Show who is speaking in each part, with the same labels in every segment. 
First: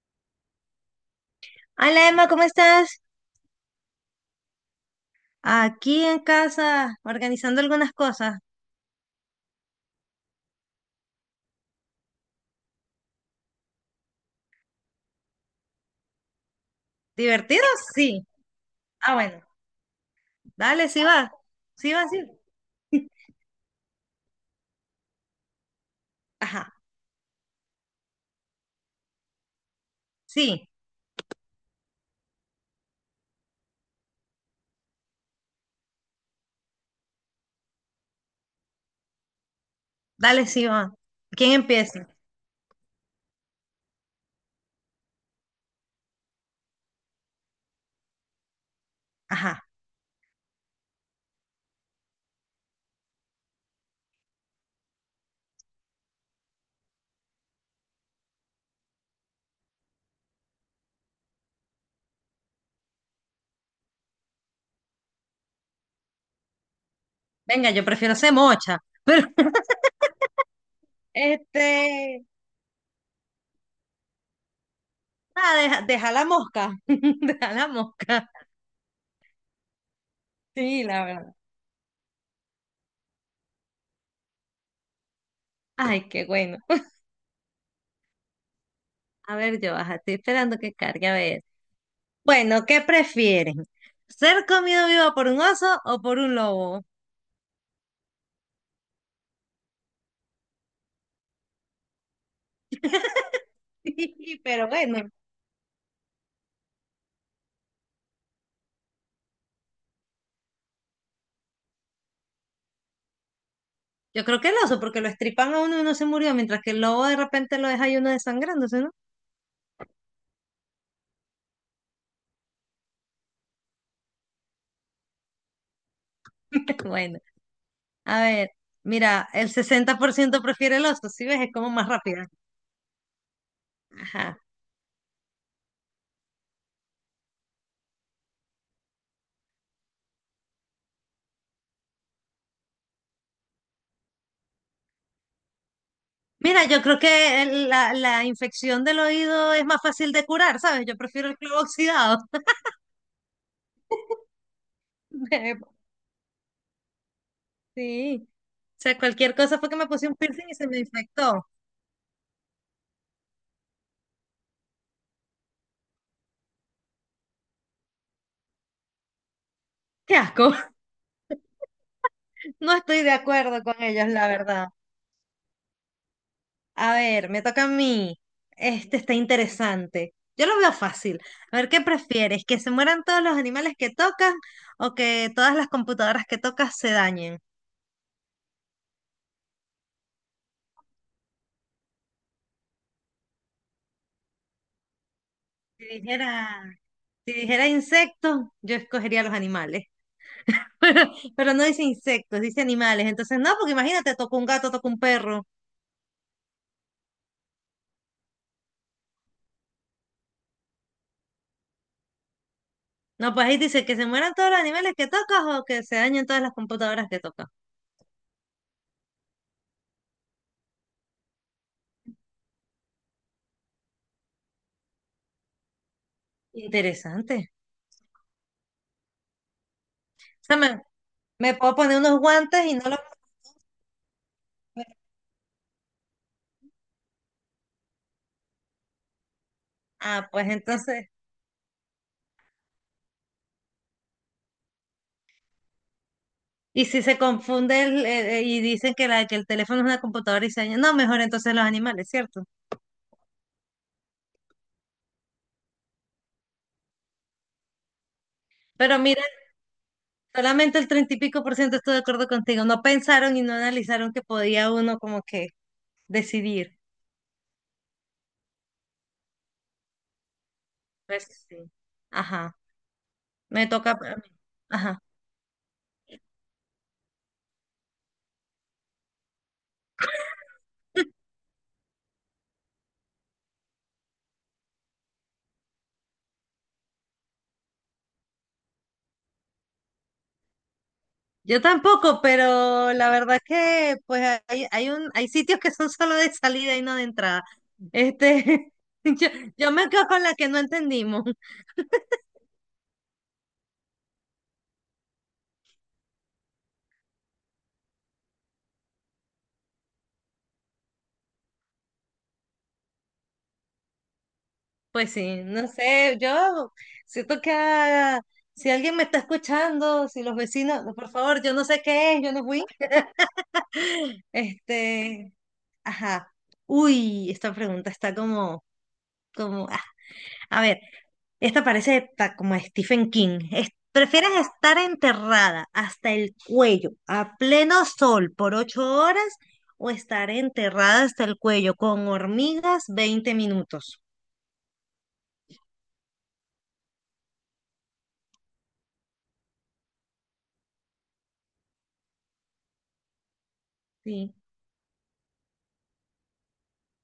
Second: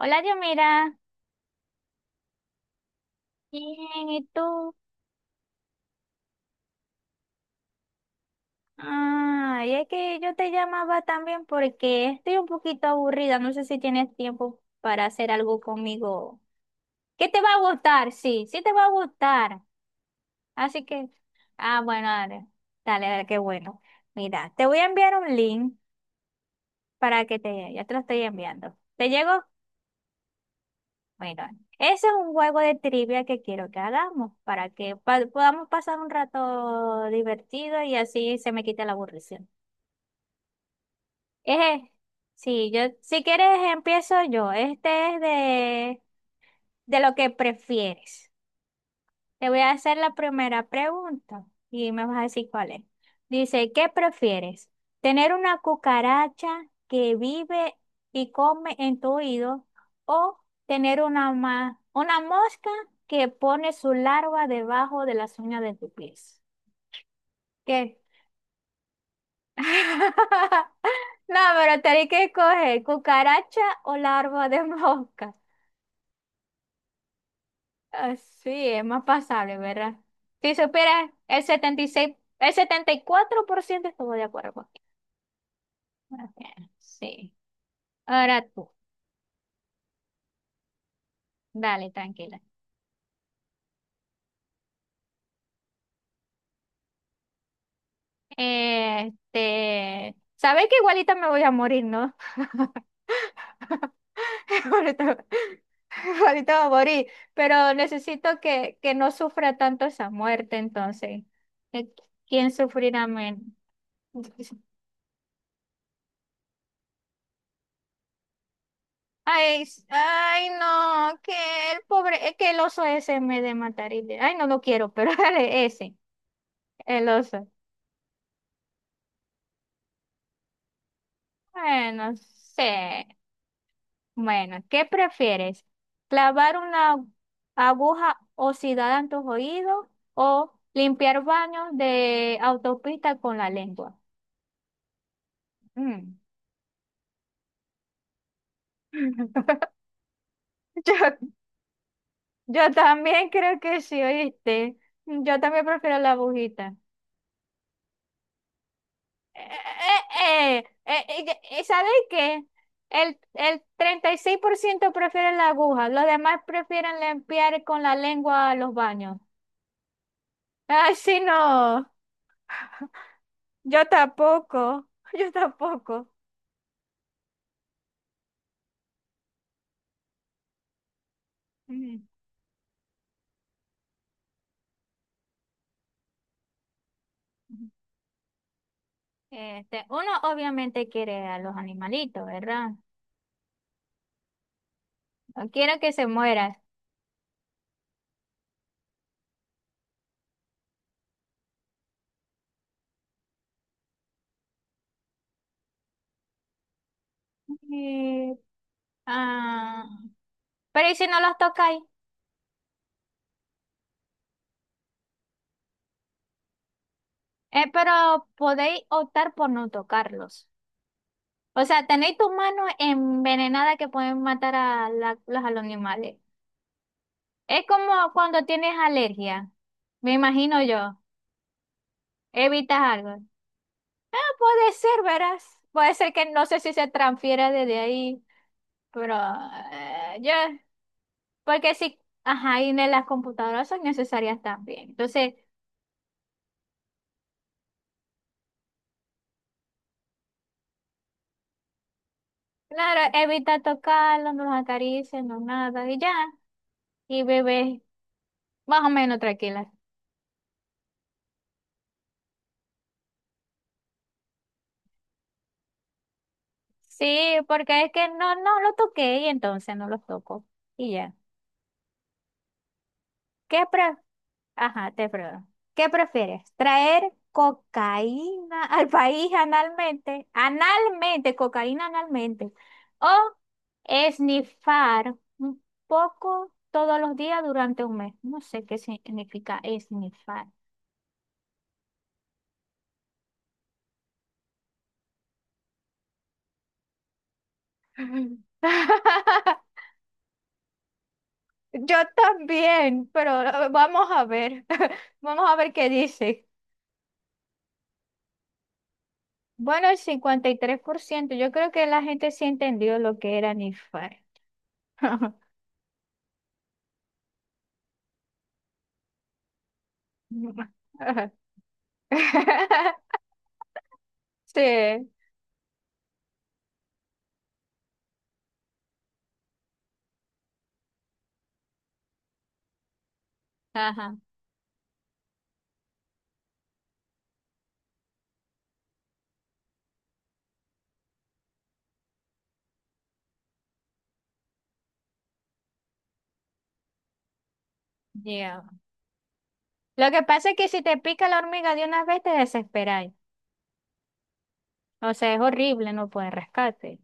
Speaker 1: Hola, Yomira.
Speaker 2: Hola, Emma, ¿cómo estás?
Speaker 1: Bien, ¿y tú?
Speaker 2: Aquí en casa, organizando algunas cosas.
Speaker 1: Y es que yo te llamaba también porque estoy un poquito aburrida. No sé si tienes tiempo para hacer algo conmigo. ¿Qué te va
Speaker 2: ¿Divertido?
Speaker 1: a gustar?
Speaker 2: Sí.
Speaker 1: Sí, sí te va a
Speaker 2: Ah, bueno,
Speaker 1: gustar. Así
Speaker 2: dale, sí
Speaker 1: que,
Speaker 2: va.
Speaker 1: ah,
Speaker 2: Sí va,
Speaker 1: bueno,
Speaker 2: sí.
Speaker 1: dale, dale, dale, qué bueno. Mira, te voy a enviar un link
Speaker 2: Ajá,
Speaker 1: para ya te lo estoy enviando. ¿Te llegó?
Speaker 2: sí,
Speaker 1: Bueno, ese es un juego de trivia que quiero que hagamos para que podamos pasar un rato divertido y así se me quite la aburrición.
Speaker 2: dale, sí va. ¿Quién
Speaker 1: Eje,
Speaker 2: empieza?
Speaker 1: sí, yo, si quieres empiezo yo. Este es de lo que prefieres. Te voy
Speaker 2: Ajá.
Speaker 1: a hacer la primera pregunta y me vas a decir cuál es. Dice, ¿qué prefieres? ¿Tener una cucaracha que vive y come en tu oído o tener una mosca que pone su larva debajo de las uñas de tu pies?
Speaker 2: Venga, yo
Speaker 1: ¿Qué?
Speaker 2: prefiero ser mocha. Pero,
Speaker 1: No, pero tenés que
Speaker 2: este,
Speaker 1: escoger cucaracha o larva de mosca.
Speaker 2: deja la mosca. Deja la mosca.
Speaker 1: Así es más pasable, ¿verdad? Si
Speaker 2: Sí, la
Speaker 1: supieras,
Speaker 2: verdad.
Speaker 1: el 76, el 74% estuvo de acuerdo contigo.
Speaker 2: Ay, qué
Speaker 1: Bueno,
Speaker 2: bueno.
Speaker 1: bien, sí. Ahora tú,
Speaker 2: A ver, yo baja, estoy esperando que cargue a ver.
Speaker 1: dale, tranquila.
Speaker 2: Bueno, ¿qué prefieren? ¿Ser comido vivo por un oso o por un lobo?
Speaker 1: Sabes que igualita me voy a morir, ¿no?
Speaker 2: Pero bueno.
Speaker 1: Igualita, igualita voy a morir, pero necesito que no sufra tanto esa muerte, entonces. Eh, ¿Quién sufrirá menos?
Speaker 2: Yo creo que el oso, porque lo estripan a uno y uno se murió, mientras que el lobo de repente lo deja y uno desangrándose, ¿no?
Speaker 1: Ay, no, que el pobre, es que el oso ese me de matar ay, no lo quiero, pero dale ese, el
Speaker 2: Bueno,
Speaker 1: oso.
Speaker 2: a ver, mira, el 60% prefiere el oso. ¿Sí ves? Es como más
Speaker 1: Bueno, no
Speaker 2: rápida.
Speaker 1: sé.
Speaker 2: Ajá.
Speaker 1: Bueno, ¿qué prefieres? ¿Clavar una aguja oxidada en tus oídos o limpiar baños de autopista con la lengua? Mm.
Speaker 2: Mira, yo creo que la infección del oído es más fácil de curar, ¿sabes?
Speaker 1: Yo,
Speaker 2: Yo prefiero el clavo oxidado.
Speaker 1: yo también creo que sí, oíste. Yo también prefiero la agujita.
Speaker 2: Sí. O sea, cualquier
Speaker 1: Eh,
Speaker 2: cosa fue que me puse un piercing y
Speaker 1: eh, eh,
Speaker 2: se me
Speaker 1: eh,
Speaker 2: infectó.
Speaker 1: ¿Sabes qué? El 36% prefieren la aguja, los demás prefieren limpiar con la lengua los baños.
Speaker 2: Qué asco.
Speaker 1: Ay, sí, no.
Speaker 2: No estoy de acuerdo con
Speaker 1: Yo
Speaker 2: ellos, la verdad.
Speaker 1: tampoco. Yo tampoco.
Speaker 2: A ver, me toca a mí. Este está interesante. Yo lo veo fácil. A ver, ¿qué
Speaker 1: Ujú,
Speaker 2: prefieres? ¿Que se mueran todos los animales que tocas o que todas las computadoras que tocas se dañen?
Speaker 1: ujú. Este, uno obviamente quiere a los animalitos, ¿verdad? No quiero
Speaker 2: Si
Speaker 1: que se
Speaker 2: dijera,
Speaker 1: mueran.
Speaker 2: si dijera insectos, yo escogería los animales. Pero no dice insectos, dice animales. Entonces, no, porque imagínate, toco un gato, toco un perro.
Speaker 1: Eh, ah, pero ¿y si no los tocáis?
Speaker 2: No, pues ahí dice que se mueran todos los animales que tocas o que se dañen todas las computadoras que tocas.
Speaker 1: Pero podéis optar por no tocarlos. O sea, tenéis tus manos envenenadas que pueden matar a los animales.
Speaker 2: Interesante.
Speaker 1: Es como cuando tienes alergia, me
Speaker 2: O sea,
Speaker 1: imagino
Speaker 2: me,
Speaker 1: yo.
Speaker 2: me puedo poner unos guantes y
Speaker 1: Evitas
Speaker 2: no los...
Speaker 1: algo. Ah, puede ser, verás. Puede ser que no sé si se transfiera desde ahí, pero eh,
Speaker 2: Ah,
Speaker 1: yo,
Speaker 2: pues entonces...
Speaker 1: porque sí, ajá, y en las computadoras son necesarias también. Entonces,
Speaker 2: Y si se confunde y dicen que el teléfono es una computadora y se daña, no, mejor entonces los animales, ¿cierto?
Speaker 1: claro, evita tocarlo, no los acaricias, no nada, y ya, y bebé, más o
Speaker 2: Pero
Speaker 1: menos
Speaker 2: mira,
Speaker 1: tranquila.
Speaker 2: solamente el treinta y pico por ciento estoy de acuerdo contigo. No pensaron y no analizaron que podía uno como que decidir.
Speaker 1: Sí, porque es que no lo toqué y entonces no los toco, y ya.
Speaker 2: Pues sí. Ajá.
Speaker 1: ¿Qué,
Speaker 2: Me toca a
Speaker 1: pre-
Speaker 2: mí.
Speaker 1: ajá,
Speaker 2: Ajá.
Speaker 1: te pregunto. ¿Qué prefieres? ¿Traer cocaína al país analmente? Analmente, cocaína analmente. ¿O esnifar un poco todos los días durante un mes? No sé qué significa esnifar.
Speaker 2: Yo tampoco, pero la verdad que pues hay sitios que son solo de salida y no de entrada. Este, yo, yo me quedo con la que no entendimos.
Speaker 1: Yo también, pero vamos a ver, vamos a ver qué dice. Bueno, el 53%. Yo creo que la gente sí entendió lo que era nifar.
Speaker 2: Pues sí, no sé, yo siento que si alguien me está escuchando, si los vecinos, no, por favor, yo no sé qué es, yo no fui.
Speaker 1: Sí.
Speaker 2: Este, ajá. Uy, esta pregunta está como, a ver, esta parece como a Stephen King.
Speaker 1: Ajá,
Speaker 2: ¿Prefieres estar enterrada hasta el cuello a pleno sol por 8 horas o estar enterrada hasta el cuello con hormigas 20 minutos?
Speaker 1: ya. Lo que pasa es que si te pica la hormiga de una vez te desesperáis.
Speaker 2: Sí.
Speaker 1: O sea, es horrible, no puedes rescate.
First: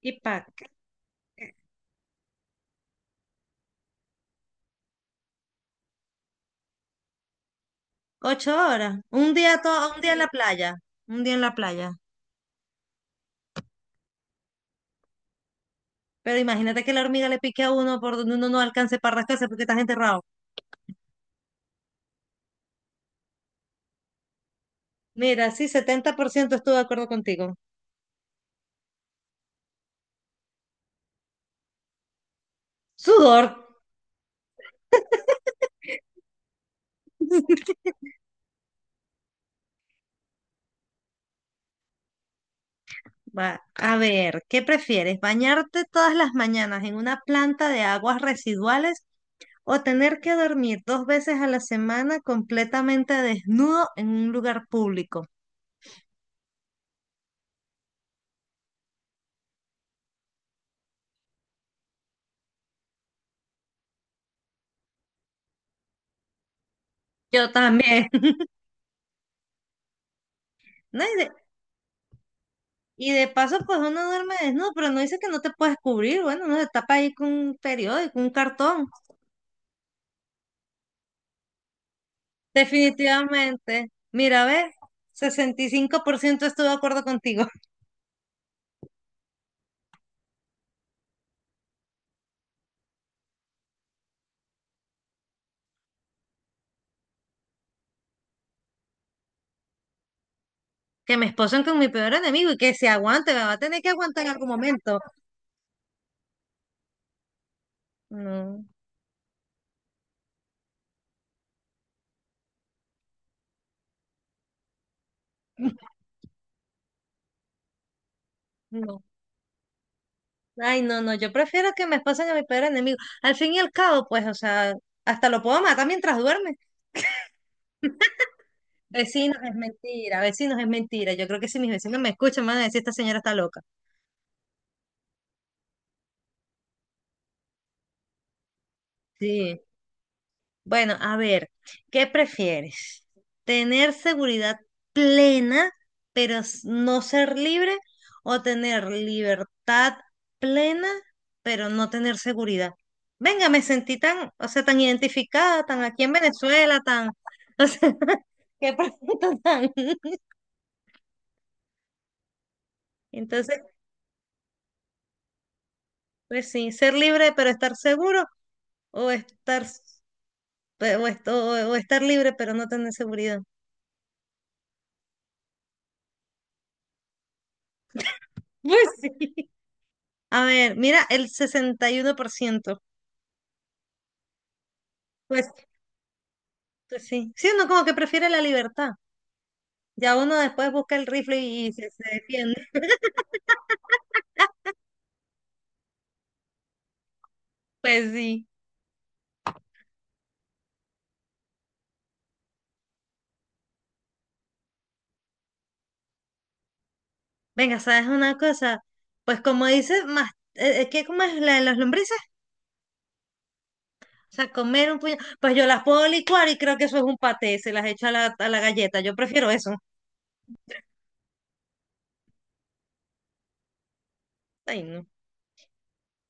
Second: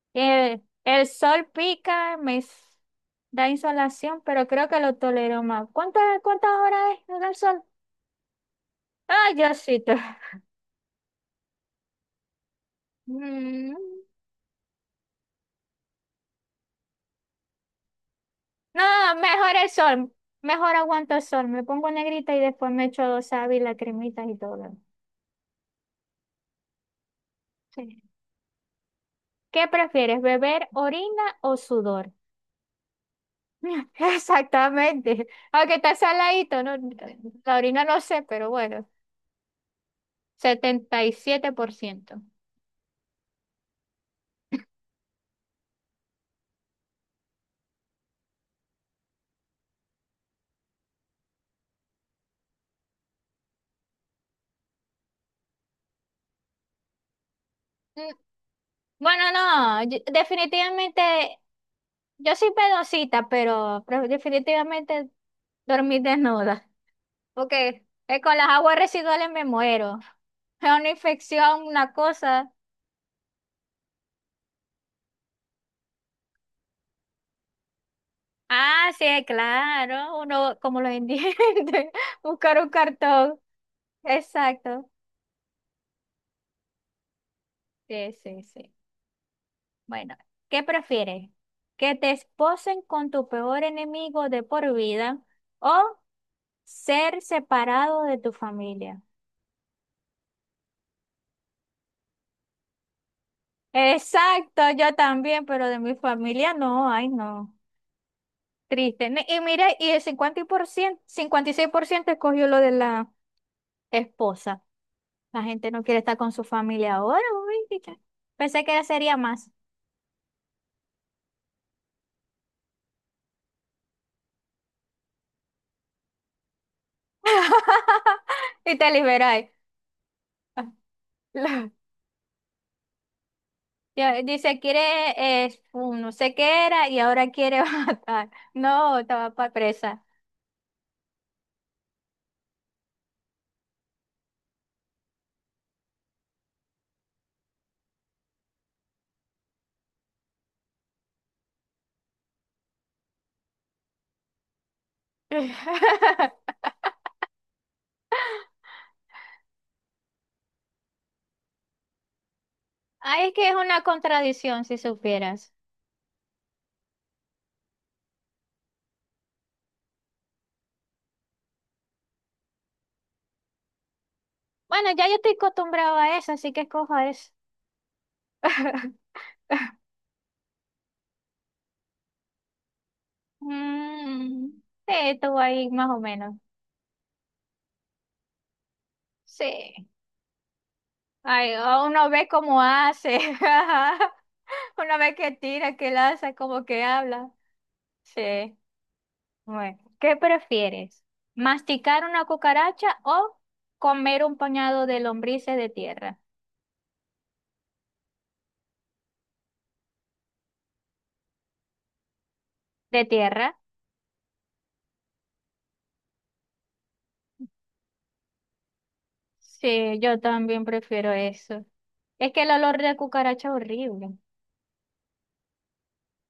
Speaker 2: ¿Y para...?
Speaker 1: El sol pica, da insolación, pero creo que lo tolero más. ¿Cuántas, cuántas horas es el sol?
Speaker 2: 8 horas. Un
Speaker 1: Ay,
Speaker 2: día
Speaker 1: Diosito.
Speaker 2: todo, un día en la playa. Un día en la playa.
Speaker 1: Mm,
Speaker 2: Pero imagínate que la hormiga le pique a uno por donde uno no
Speaker 1: no,
Speaker 2: alcance para rascarse
Speaker 1: mejor
Speaker 2: porque
Speaker 1: el
Speaker 2: estás
Speaker 1: sol.
Speaker 2: enterrado.
Speaker 1: Mejor aguanto el sol. Me pongo negrita y después me echo dos sábanas, cremitas y todo.
Speaker 2: Mira, sí, 70% estuve de acuerdo contigo.
Speaker 1: Sí. ¿Qué prefieres, beber orina o sudor?
Speaker 2: Sudor.
Speaker 1: Exactamente. Aunque está saladito, ¿no? La orina no sé, pero bueno, 77%.
Speaker 2: Va, a ver, ¿qué prefieres? ¿Bañarte todas las mañanas en una planta de aguas residuales o tener que dormir dos veces a la semana completamente desnudo en un lugar público?
Speaker 1: Mm, bueno, no, yo- definitivamente, yo soy pedosita, pero definitivamente dormí desnuda,
Speaker 2: Yo
Speaker 1: porque
Speaker 2: también.
Speaker 1: con las aguas residuales me muero. Es una
Speaker 2: No,
Speaker 1: infección, una cosa.
Speaker 2: Y de paso, pues uno duerme desnudo, pero no dice que no te puedes cubrir. Bueno, uno se tapa ahí con un periódico, un cartón.
Speaker 1: Ah, sí, claro, uno como los indigentes, buscar un cartón.
Speaker 2: Definitivamente. Mira, ves,
Speaker 1: Exacto.
Speaker 2: 65% estoy de acuerdo contigo.
Speaker 1: Sí, sí, sí. Bueno, ¿qué prefieres? ¿Que te esposen con tu peor enemigo de por vida o ser separado de tu familia?
Speaker 2: Que me esposen con mi peor enemigo y que se aguante, me va a tener que aguantar en algún
Speaker 1: Exacto, yo
Speaker 2: momento.
Speaker 1: también, pero de mi familia no, ay no,
Speaker 2: No,
Speaker 1: triste. Y mira, y el cincuenta por ciento cincuenta y seis por ciento escogió lo de la esposa. La gente no quiere estar con su familia ahora, uy, chica. Pensé que
Speaker 2: no.
Speaker 1: sería más.
Speaker 2: Ay, no, no, yo prefiero que me esposen a mi peor enemigo. Al fin y al cabo, pues, o sea, hasta lo puedo matar mientras duerme.
Speaker 1: Y te
Speaker 2: Vecinos,
Speaker 1: liberáis.
Speaker 2: es mentira, vecinos, es mentira. Yo creo que si mis vecinos me escuchan, van a decir, esta señora está loca.
Speaker 1: Ya, dice, un no sé qué era y ahora quiere matar. No, estaba
Speaker 2: Sí.
Speaker 1: presa.
Speaker 2: Bueno, a ver, ¿qué prefieres? ¿Tener seguridad plena, pero no ser libre? ¿O tener libertad plena, pero no tener seguridad? Venga, me sentí tan, o sea, tan identificada, tan aquí en Venezuela, tan, o sea, qué pregunta tan.
Speaker 1: Ay, es que es
Speaker 2: Entonces,
Speaker 1: una contradicción, si supieras.
Speaker 2: pues sí, ser libre pero estar seguro o estar, s- pe- o, est- o estar libre pero no tener seguridad.
Speaker 1: Bueno, ya yo estoy acostumbrado a eso, así que escojo eso.
Speaker 2: Pues sí. A ver, mira, el 61%.
Speaker 1: Mm, sí, estuvo
Speaker 2: Pues,
Speaker 1: ahí más o menos.
Speaker 2: pues sí. Sí, uno como que prefiere la libertad.
Speaker 1: Sí.
Speaker 2: Ya uno después busca el rifle
Speaker 1: Ay,
Speaker 2: y se
Speaker 1: uno ve
Speaker 2: defiende.
Speaker 1: cómo hace. Uno ve que tira, que lanza, como que habla.
Speaker 2: Pues sí.
Speaker 1: Sí. Bueno, ¿qué prefieres? ¿Masticar una cucaracha o comer un pañado de lombrices de tierra?
Speaker 2: Venga, ¿sabes una cosa? Pues como dice, más, ¿qué como es la de las lombrices?
Speaker 1: ¿De tierra?
Speaker 2: O sea, comer un puño. Pues yo las puedo licuar y creo que eso es un paté, se las echo a la galleta. Yo prefiero eso.
Speaker 1: Sí, yo también prefiero eso. Es que el olor de cucaracha es horrible.
Speaker 2: Ay, no.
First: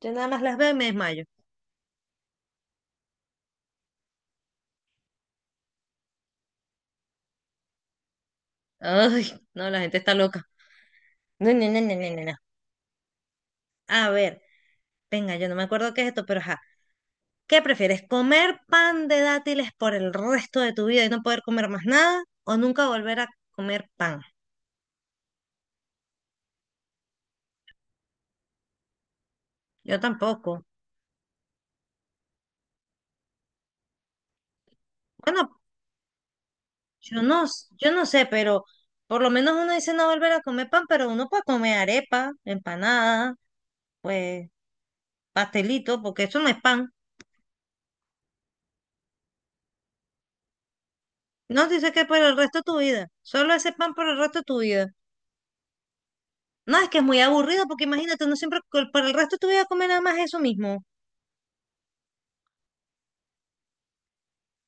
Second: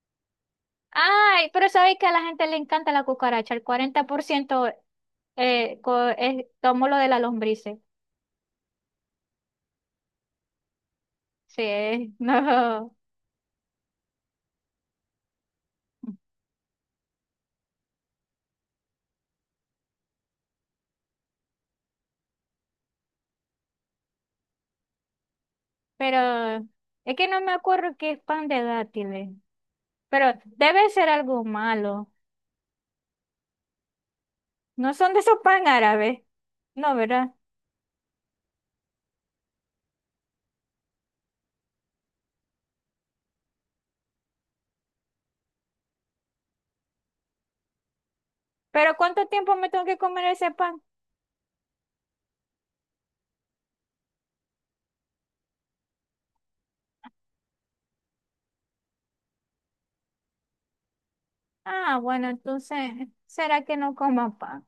Speaker 2: Yo nada más las veo y me desmayo.
Speaker 1: Ay, pero sabéis que a la gente le encanta la cucaracha. El cuarenta por ciento tomó lo de la lombrices.
Speaker 2: Ay, no, la gente está loca. No, no, no, no, no,
Speaker 1: Sí,
Speaker 2: no, no.
Speaker 1: no.
Speaker 2: A ver, venga, yo no me acuerdo qué es esto, pero ajá. ¿Qué prefieres? ¿Comer pan de dátiles por el resto de tu vida y no poder comer más nada? ¿O nunca volver a comer pan?
Speaker 1: Pero es que no me acuerdo qué es pan de dátiles.
Speaker 2: Yo
Speaker 1: Pero
Speaker 2: tampoco.
Speaker 1: debe ser algo malo. No son de esos
Speaker 2: Bueno,
Speaker 1: pan árabes. No, ¿verdad?
Speaker 2: yo no sé, pero por lo menos uno dice no volver a comer pan, pero uno puede comer arepa, empanada, pues pastelito, porque eso no es pan.
Speaker 1: Pero ¿cuánto tiempo me tengo que comer ese pan?
Speaker 2: No dice que por el resto de tu vida. Solo ese pan por el resto de tu vida. No, es que es muy aburrido, porque imagínate, uno siempre por el resto de tu vida comer nada más eso mismo.
Speaker 1: Ah, bueno, entonces, ¿será que no coman pan?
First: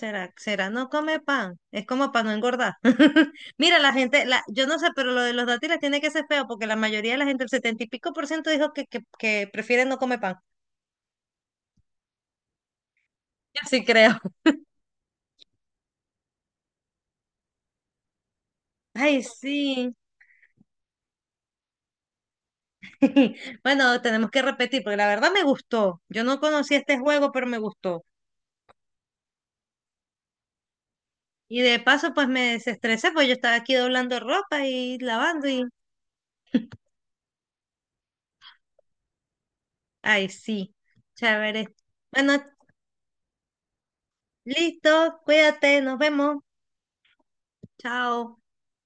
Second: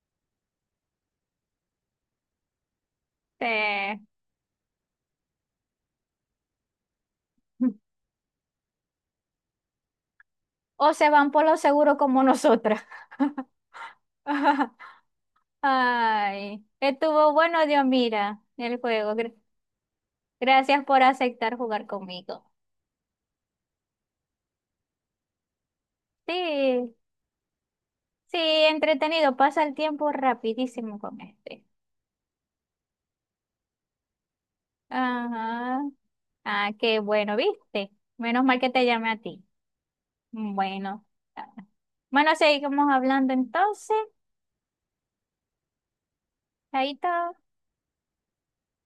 Speaker 2: ¿Será no come pan? Es como para no engordar. Mira, la
Speaker 1: Eh,
Speaker 2: gente, yo no sé, pero lo de los dátiles tiene que ser feo porque la mayoría de la gente, el setenta y pico por ciento, dijo que prefiere no comer pan.
Speaker 1: O se van por lo seguro como nosotras.
Speaker 2: Yo sí creo.
Speaker 1: Ay, estuvo bueno, Dios, mira, el juego.
Speaker 2: Ay, sí.
Speaker 1: Gracias por aceptar jugar conmigo.
Speaker 2: Bueno, tenemos que repetir porque la verdad me gustó. Yo no conocía
Speaker 1: Sí,
Speaker 2: este juego, pero me gustó.
Speaker 1: sí, entretenido. Pasa el tiempo rapidísimo con
Speaker 2: Y
Speaker 1: este.
Speaker 2: de paso, pues me desestresé, pues yo estaba aquí doblando ropa y lavando y...
Speaker 1: Ajá. Ah, qué bueno, ¿viste? Menos mal que te llamé a ti.
Speaker 2: Ay, sí.
Speaker 1: Bueno, ah,
Speaker 2: Chévere.
Speaker 1: bueno,
Speaker 2: Bueno,
Speaker 1: seguimos hablando entonces.
Speaker 2: listo. Cuídate. Nos vemos.
Speaker 1: Ahí está.
Speaker 2: Chao.